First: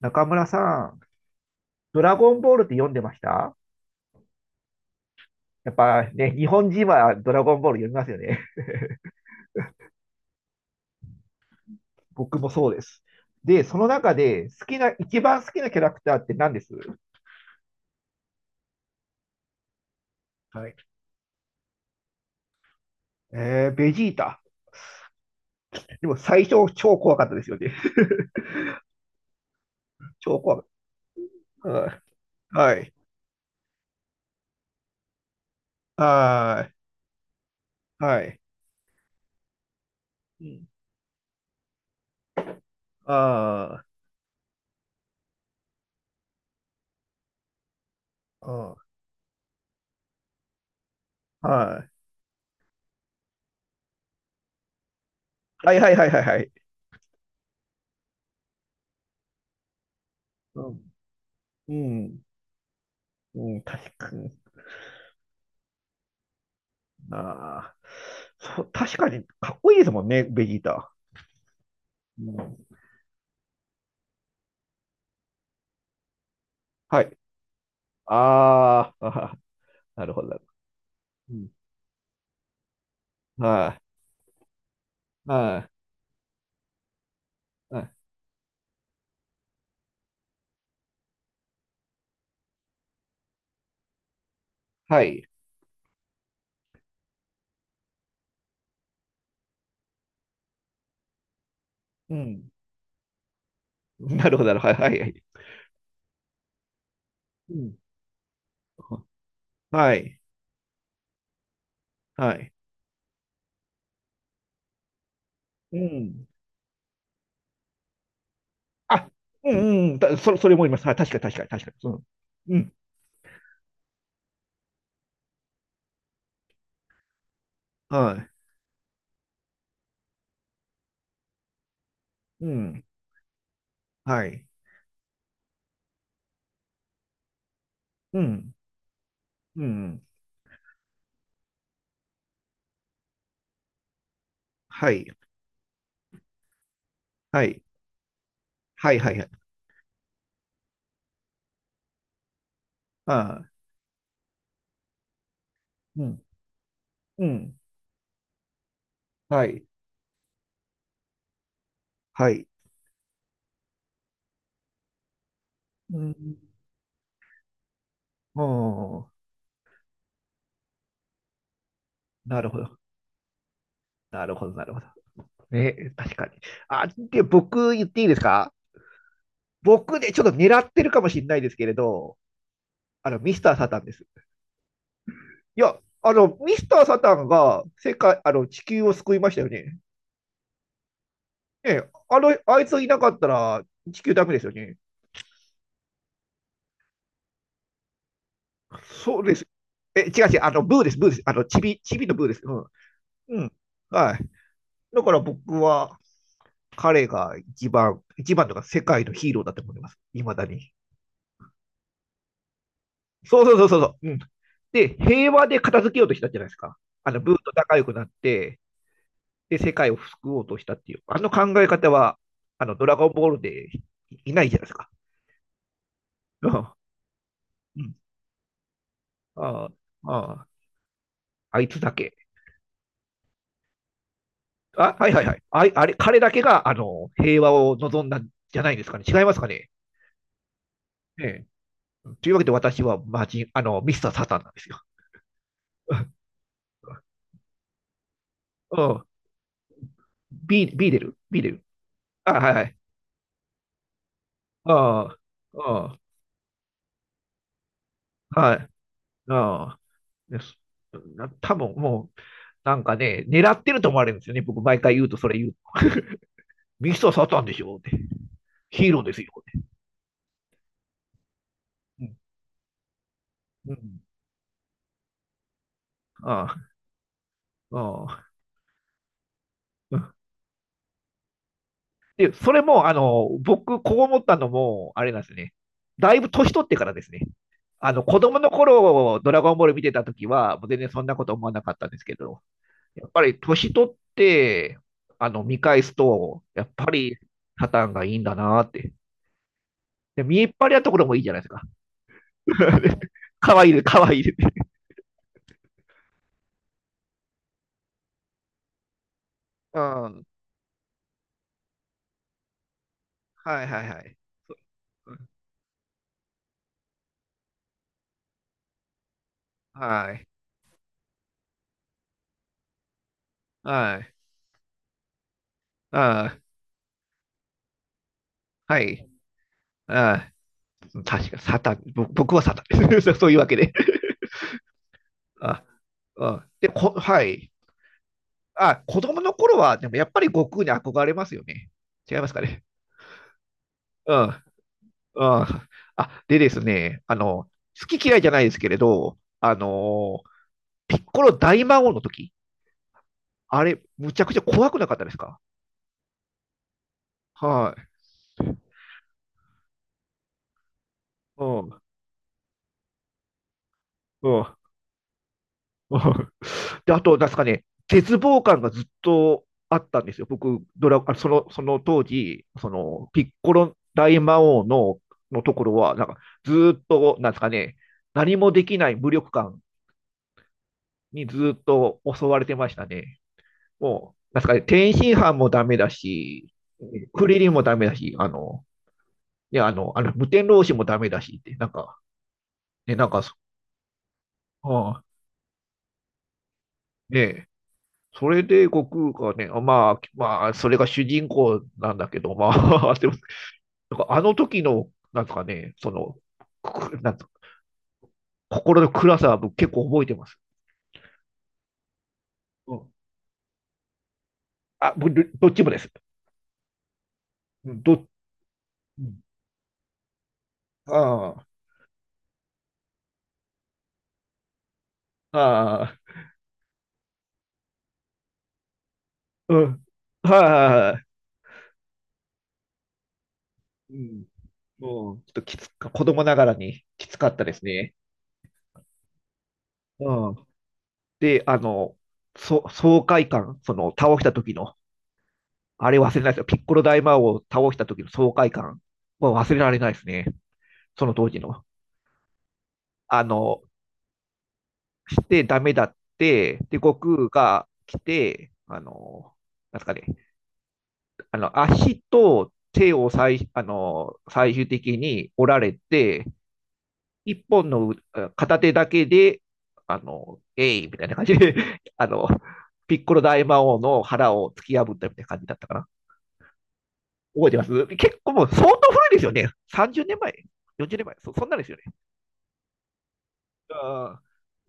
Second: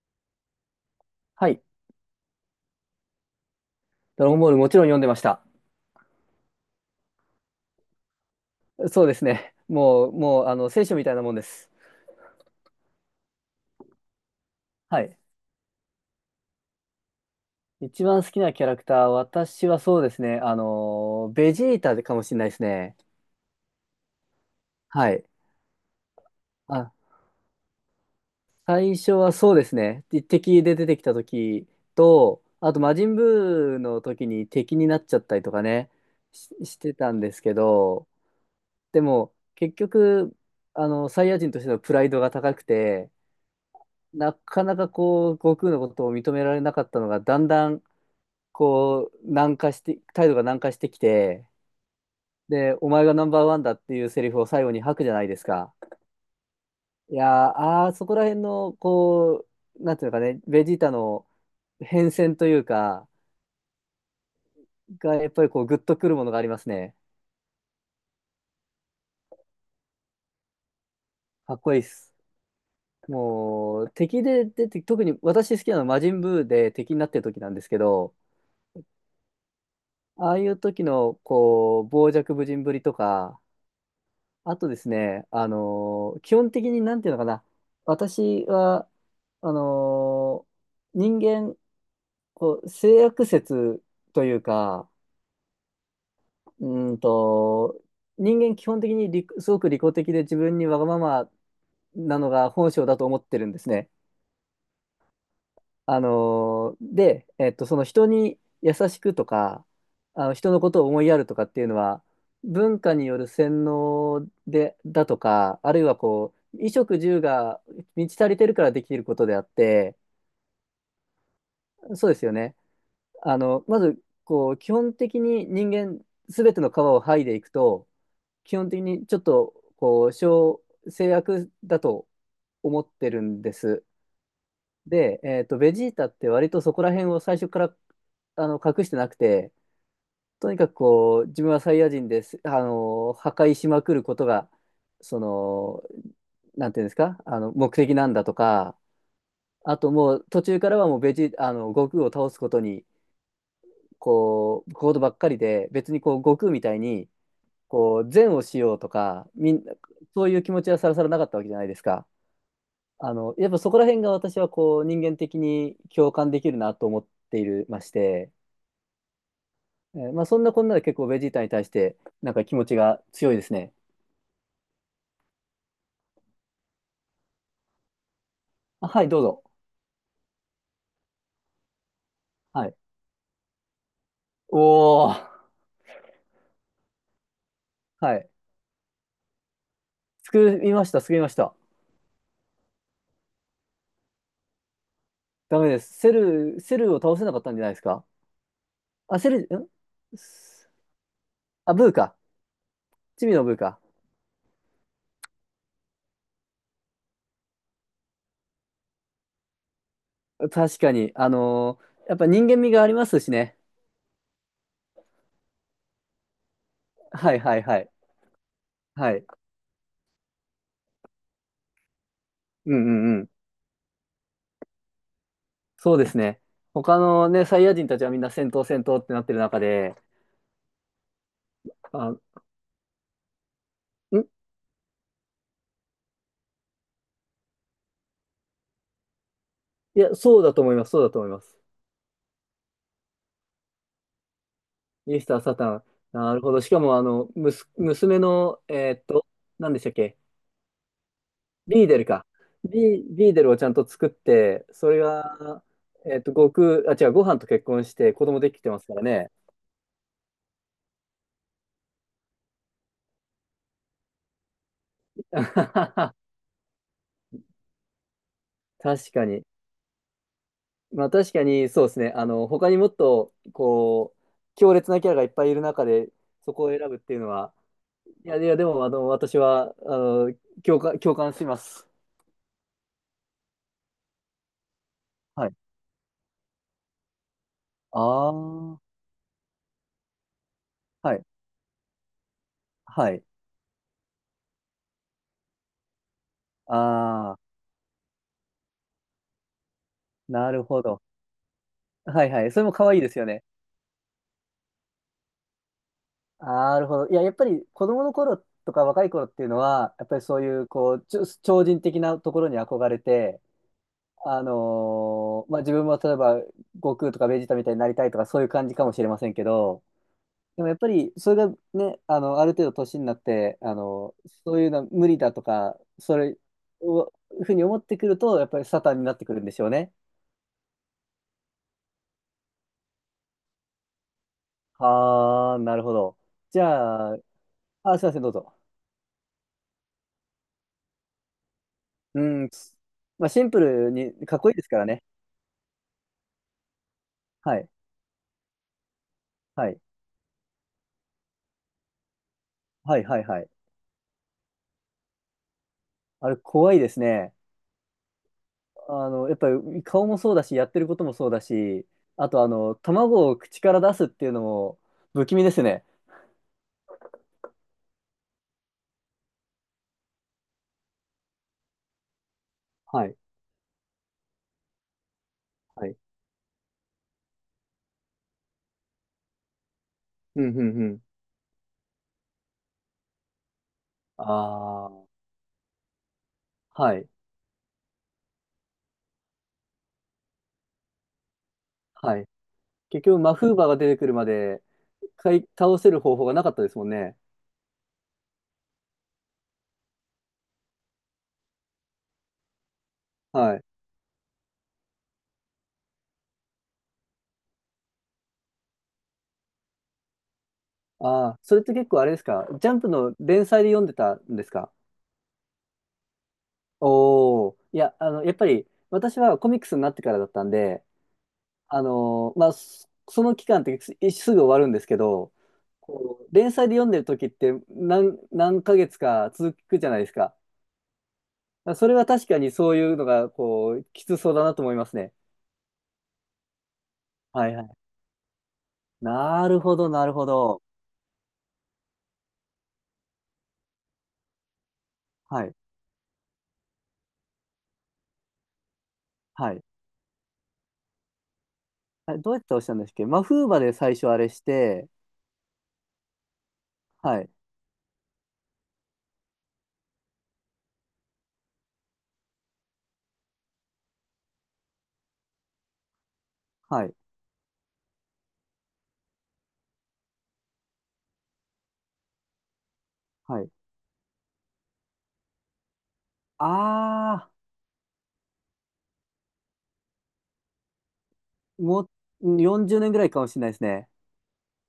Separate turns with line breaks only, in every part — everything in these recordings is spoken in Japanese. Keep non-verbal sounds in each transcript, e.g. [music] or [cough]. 中村さん、
はい。
ドラゴンボールって読んでました？
ドラゴンボールもちろん読んでました。
やっぱね、日本人はドラゴンボール読みますよね。
そうですね。もう、聖書みたいなもんです。
[laughs] 僕もそうです。で、その中で好きな、
はい。
一番好きなキャラクターって何です？
一番好きなキャラクター、私はそうですね。
はい。
ベジータかもしれないですね。
えー、ベジータ。
はい。
でも最初
あ、
超怖かったですよね。
最初はそうですね。
[laughs]
で
超怖か
敵
っ
で出てきた時
た。うん。
と、あ
は
と、
い。
魔人ブーの時に敵になっちゃったりとかね、し、
は
してたんですけ
い。
ど、
はい。
でも、結局、
うん。
サイヤ人としてのプライドが高くて、
あー。
なかなかこう、悟空のことを認められなかったのが、だんだん、
あ
こう、軟化して、態度が軟化してきて、
ー、は
で、お前がナンバーワンだっていうセリフを最後に吐くじゃないです
い。は
か。
いはいはいはいはい。
いやー、そこら辺の、こう、なんていうのかね、
う
ベジー
ん。
タの
う
変
ん。
遷というか、
うん、確かに。
が、やっぱりこう、グッとくるものがありますね。
ああ。そう、確かに、かっこいいですもんね、ベジータ。
かっこいいっす。
うん。
もう、敵で出て、特に私好きなのは魔人ブーで敵に
は
なっ
い。
てる時なんですけど、
ああ、[laughs] あはは。なるほど、
あ
な
あ
るほ
いう時の、
ど。うん。
こう、傍若無人ぶりとか、
はい、
あとですね、
は
基本的になんていうのかな、
い、はい、
私は、あの人間、こう、性悪説というか、
はい。
うーんと、人間基本的にすごく利己的で自分にわがまま
う
なのが
ん。
本性だと思ってるんですね。
なるほど、なるほど。はい、はい。
あのーで、え
う
っと、そ
ん。
の人に優しくとか、
はい、
あの人のことを思いやるとかっていうのは、
はい。
文化による洗脳で、だとか、あ
う
るいは
ん。
こう、衣食住が満ち足りてるからできる
あ、
ことであっ
うん、う
て、
ん。それもいます。はい、確かに、確かに、確かに。
そうですよ
う
ね。
ん。うん。
まず、こう、基本的に人間、すべての皮を剥いでいくと、
はい。
基本的にちょっと、こう、制約だと
う
思
ん。
ってるんです。
はい。
で、ベジータって割とそこら辺を最初から
うん。
隠してなくて、
うん。
とにかくこう、自分はサイヤ人です、破壊しまくることが、
はい。
その、なんていうんですか、
はい。
目的なんだとか、
はい、はい、はい。
あともう途中からはもうベジータ、悟空を倒すことに、
あ
こう、ことばっかりで、別に
ー。う
こう、
ん。
悟空みたいに、
うん。
こう、善をしようとか、
は
み
い。
んな、そういう気持ちはさらさらなかったわけじゃないですか。
はい。
やっぱそこら辺が私はこう人間的に
う
共感で
ん。
きるなと思っているまして、
おー、
まあそんなこんなで結構ベジータに対してなん
な
か
る
気
ほ
持ち
ど。
が強いですね。
なるほど、なるほど。ね、確かに。あ、で、僕言っていいですか？
あ、はい、どうぞ。
僕ね、ちょっと狙ってるかもしれないですけれど、
はい。
ミスター・サタンです。
おー、
いや、ミスター・サタンが世
は
界、
い。
地球を救いましたよね。
救いました、救いました。
ね、あいついなかったら地球ダメですよね。
ダメです。セルを倒せなかったんじゃないですか？あ、
そう
セ
で
ル、
す。
ん、
え、違う違う、ブーです、ブーです。チ
あ、
ビ、
ブー
チビの
か。
ブーです。うん。
チビの
うん。
ブーか。
はい。だから僕は、彼が一番とか世界のヒーローだと思います。いまだに。
確かに、やっぱ人間味がありますし
そうそ
ね。
うそうそう。うん。で、平和で片付けようとしたじゃないですか。
は
ブー
い
と
はい
仲
は
良
い。
くなって、
はい。
で世界を救おうとしたっていう、あの考え方は、
うん
ド
う
ラゴン
んう
ボー
ん。
ルでいないじゃないですか。
そうですね。
うん。
他のね、サイヤ
う
人
ん。
たちはみんな戦闘戦闘ってなってる中
あ
で、
あ、あいつだ
あ、
け。
ん、
あ、はいはいはい。ああれ、彼だけが、平和を望んだんじゃないですかね。違いますかね。
いや、そうだと思います、そうだと思いま
ええ。
す。
というわけで私はマジミスターサタンなんですよ。
ミスター・サタン。
[laughs]
なるほど。しかも、娘の、
うん。
何でしたっけ？
ビー、ビデル、ビーデル。
ビーデルか。
あ、はいはい。
ビーデルをちゃんと作って、それ
あ
が、
あ、あ
悟空、あ、違う、ご飯と結婚して子供
あ、
で
は
き
い。
てますからね。
ああ、です。多分もう、なんかね、狙ってると思われるんですよね。僕、毎回言うと、それ言うと。
[laughs]
ミスターサタンでしょって。ヒーロー
確
です
か
よっ
に。
て。
まあ確かにそうですね。他にもっと、
うん。
こう、強烈なキャラがいっぱいいる中で、そこ
あ
を選ぶっていうのは、
あ、あ
い
あ。
や、いや、でも、私は、
うん。
共感、共感します。
で、それも、僕、こう思ったのも、あれなんです
はい。
ね。だいぶ年取ってからですね。
あ
子
あ、
供の
は
頃、ドラゴンボール見てた時は、もう全然そんな
い。
こと思わなかったんですけど、や
は
っぱ
い。
り年取って、見返すと、やっぱり、
ああ、
サタンがいいんだなって。で、見え
な
っ
る
張り
ほ
なとこ
ど。
ろもいいじゃないですか。
はいはい。それも可愛い
[laughs]
ですよね。
かわいいです、かわいいです。
なるほど。いや、やっぱり子供の頃とか若い頃っていうの
う
は、やっぱり
ん。
そういう、こう、超人的なところに憧れて、
はいはいはい。
まあ、自分も例えば、悟空とかベジータみたいになりたいとか、そういう感じかもしれませんけど、
はい。
でもやっぱりそれがね、ある程度年になって、
はい。
そういうのは無理だとか、それ
あ
を、ふうに思ってくると、やっぱり
あ、は
サタンに
い。
なってくるんでしょうね。
ああ、確か、サタン、僕はサタンです。[laughs] そういうわけで。
はあ、
あ
なるほど。
あ、
じ
で、
ゃあ、
はい。
あ、すいません、どうぞ。
あ、子供の頃は、でもやっぱり悟空に憧れますよね。違い
う
ますか
ん、
ね。
まあ、シンプルに
うん、う
かっ
ん。
こいいですからね。
あ、でですね、
はい、
好き嫌いじゃないですけれど、
はい、
ピッコロ大魔王の時、
はい、はい、はい。
あれ、むちゃくちゃ怖くなかったですか？
あれ、怖いですね。
はい。
やっぱり顔もそうだし、やってることもそうだ
うん、
し、あと、卵を口から出すっていう
う
の
ん。
も不気味ですね。
うん。で、あと、なんですかね、絶望感がずっとあったんですよ。僕、あそのその当時、
はい、
ピッコロ大魔王のところ
は
は、
い。
なんか、ずっと、なんですかね、何もできない無力感
うん、うん、うん。
にずっと襲われてましたね。もう、なんですかね、
あ
天
あ。
津飯もダメだし、
はい。
クリリンもダメだし、無天老師もダメだしって、なんか、
はい。
ね、
結
なん
局、
か、
マフーバーが出てくるまで、
うん、
倒せる方法がなかったですもんね。
ね、それで悟空がね、まあ、まあ、それが主人公なんだけど、まあ、[laughs] でも、
はい。
なんかあの時の、なんかね、なんか心の暗さは僕結構覚えてます。
ああ、それって結構あれですか？ジャ
う
ンプ
ん、
の連載で読んでたんですか？
あ、僕どっちもです。
おお、いや、
ど、
やっぱり、私はコミックスになってからだったんで、
あ
まあ、その期間ってすぐ終わるんですけど、
あ、ああ、
こう、連載で読んでる時って何ヶ月か続
う
く
ん、
じゃないですか。
は
それは確かにそういうのが、こう、
い、
き
う
つ
ん、
そうだなと思います
も
ね。
うんちょっときつか、子供ながらにきつかった
は
で
いは
す
い。
ね。
なるほど、なる
う
ほ
ん、
ど。
で、爽快感、その倒した時の、
はい
あれ忘れないですよ。ピッコロ大魔王を倒した時の爽快感は忘
は
れ
い。
られないですね。その当時の。
あれ、どうやって押したんですっけ？
あ
マフーバ
の、
で最初あれして、
してダメだって、で、悟
は
空
い、
が来て、なんすかね、足と手を最、あの、最終的に折られて、
はい、
一本の片手だけで、えいみたいな感じで、[laughs] あの、ピッコロ
は
大
い。
魔王の腹を突き破ったみたいな感じだったかな。
あ
覚えてます結構もう相当古いですよね。30年前、40年前、そんなんですよね。
もう40年ぐらいかもしれないですね。
あ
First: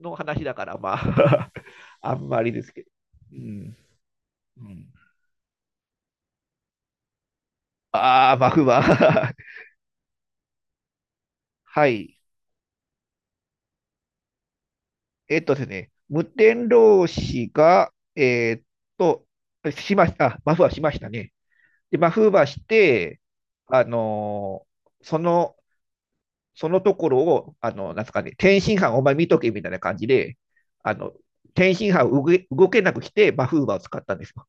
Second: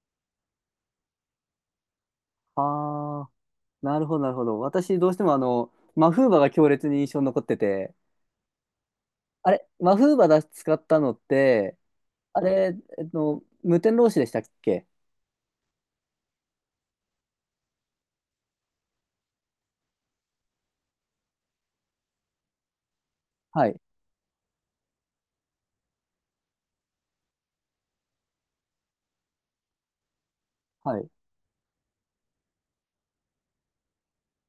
の話だから、まあ、[laughs] あんまり
あ
ですけど。うん。
ー、なるほど、なるほど。
うん、
私、どうしてもあの、マフーバが強烈に印象に残ってて、
ああ、まあ、不満。[laughs]
あれ、マフーバだ使ったのって、
はい。
あれ、無天老師でしたっけ？
えっとですね、無天老師が、と、しました、あ、マフはしましたね。で、マフはして、
はい、
あのーそのそのところを、なんすかね、天津飯お前見とけみたいな感じで、あ
はい。
の、天津飯を動けなくして、マフーバーを使ったんですよ。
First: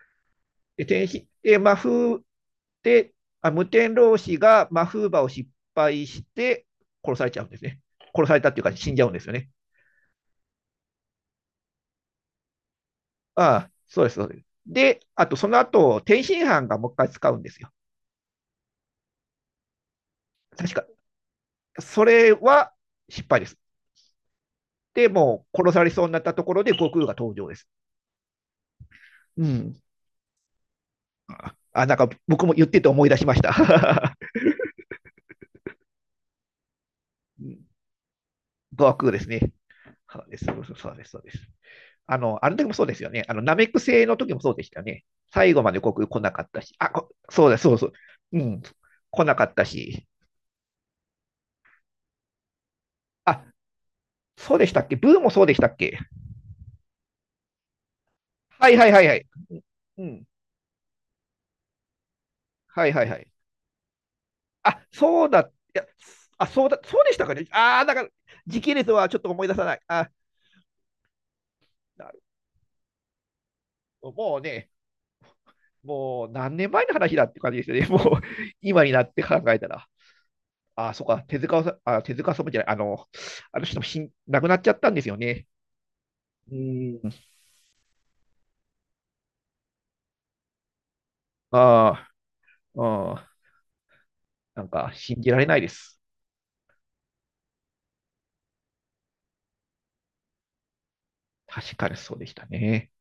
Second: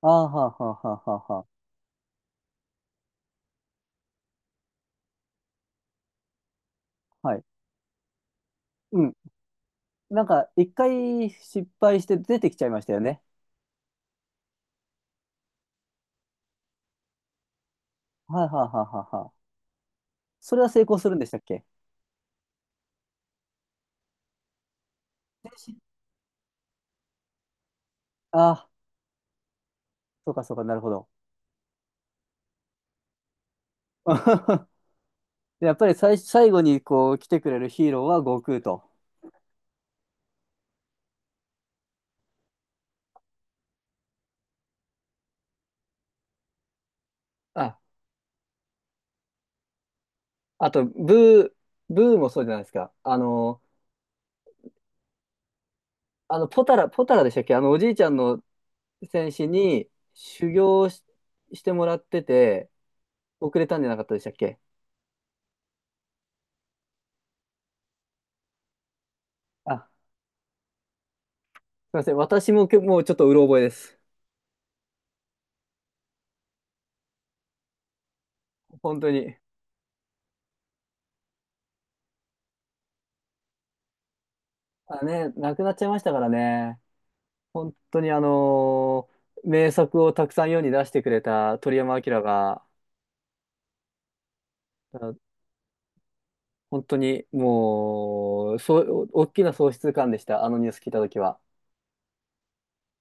あーはーは
で、
ーは
天
ーは
津、
ーはー。
で、マフーで、あ無天老師がマフーバーを失敗して、殺され
は
ちゃ
い。
うんですね。殺されたっていうか、死んじゃ
う
うん
ん。
ですよね。
なんか、一回失敗して出てきちゃいましたよね。
ああ、そうです、そうです。で、あとその後、天津飯がもう一回使うんですよ。
はい、はい、はい、はい。はい、それは
確
成
か。
功するんでしたっけ？
それは失敗です。で、もう殺されそうになったところで悟空が登場です。
あ、
うん。
そうかそうか、なるほど。
あ、なんか僕も言ってて思い出しました。
[laughs] やっぱり最後にこう来てくれる
[laughs]
ヒーローは悟空と。
語ーですね。そうです、そうです、そうです。あの時もそうですよね。ナメック星の時もそうでしたよね。最後まで国来なかったし、あ、そうだ、そ
あ、
うそう。うん、来なかったし。
あと、ブーもそうじゃないですか。
あ、そうでしたっけ？ブーもそうでしたっけ？
ポタラでしたっけ？おじいちゃんの
はいはいはいはい。
戦士に
うん、
修行してもらってて、
はいはいはい。
遅れたんじゃなかったでしたっけ？
あ、そうだ、いや、あ、そうだ、そうでしたかね。ああ、だから、時系列はちょっと思い出さない。
あ、
あ、
すいま
な
せん。
る
私ももうちょっとうろ覚えです。
ほどもうね、もう何年前の話だって感じですよね。[laughs] もう今に
本
な
当
って考
に。
えたら。ああ、そっか、手塚さん、あ、手塚さんじゃない、あの人も亡くなっちゃったんで
あ
すよ
ね、
ね。
亡くなっちゃいましたから
う
ね。
ーん。
本当に名作をたくさん世に出してくれた鳥山
あ
明が、
あ、うん、なんか信じ
あ、
られないです。
本当にもう、そう、大きな喪失感でした、あのニュース聞いたときは。
確かにそうでしたね。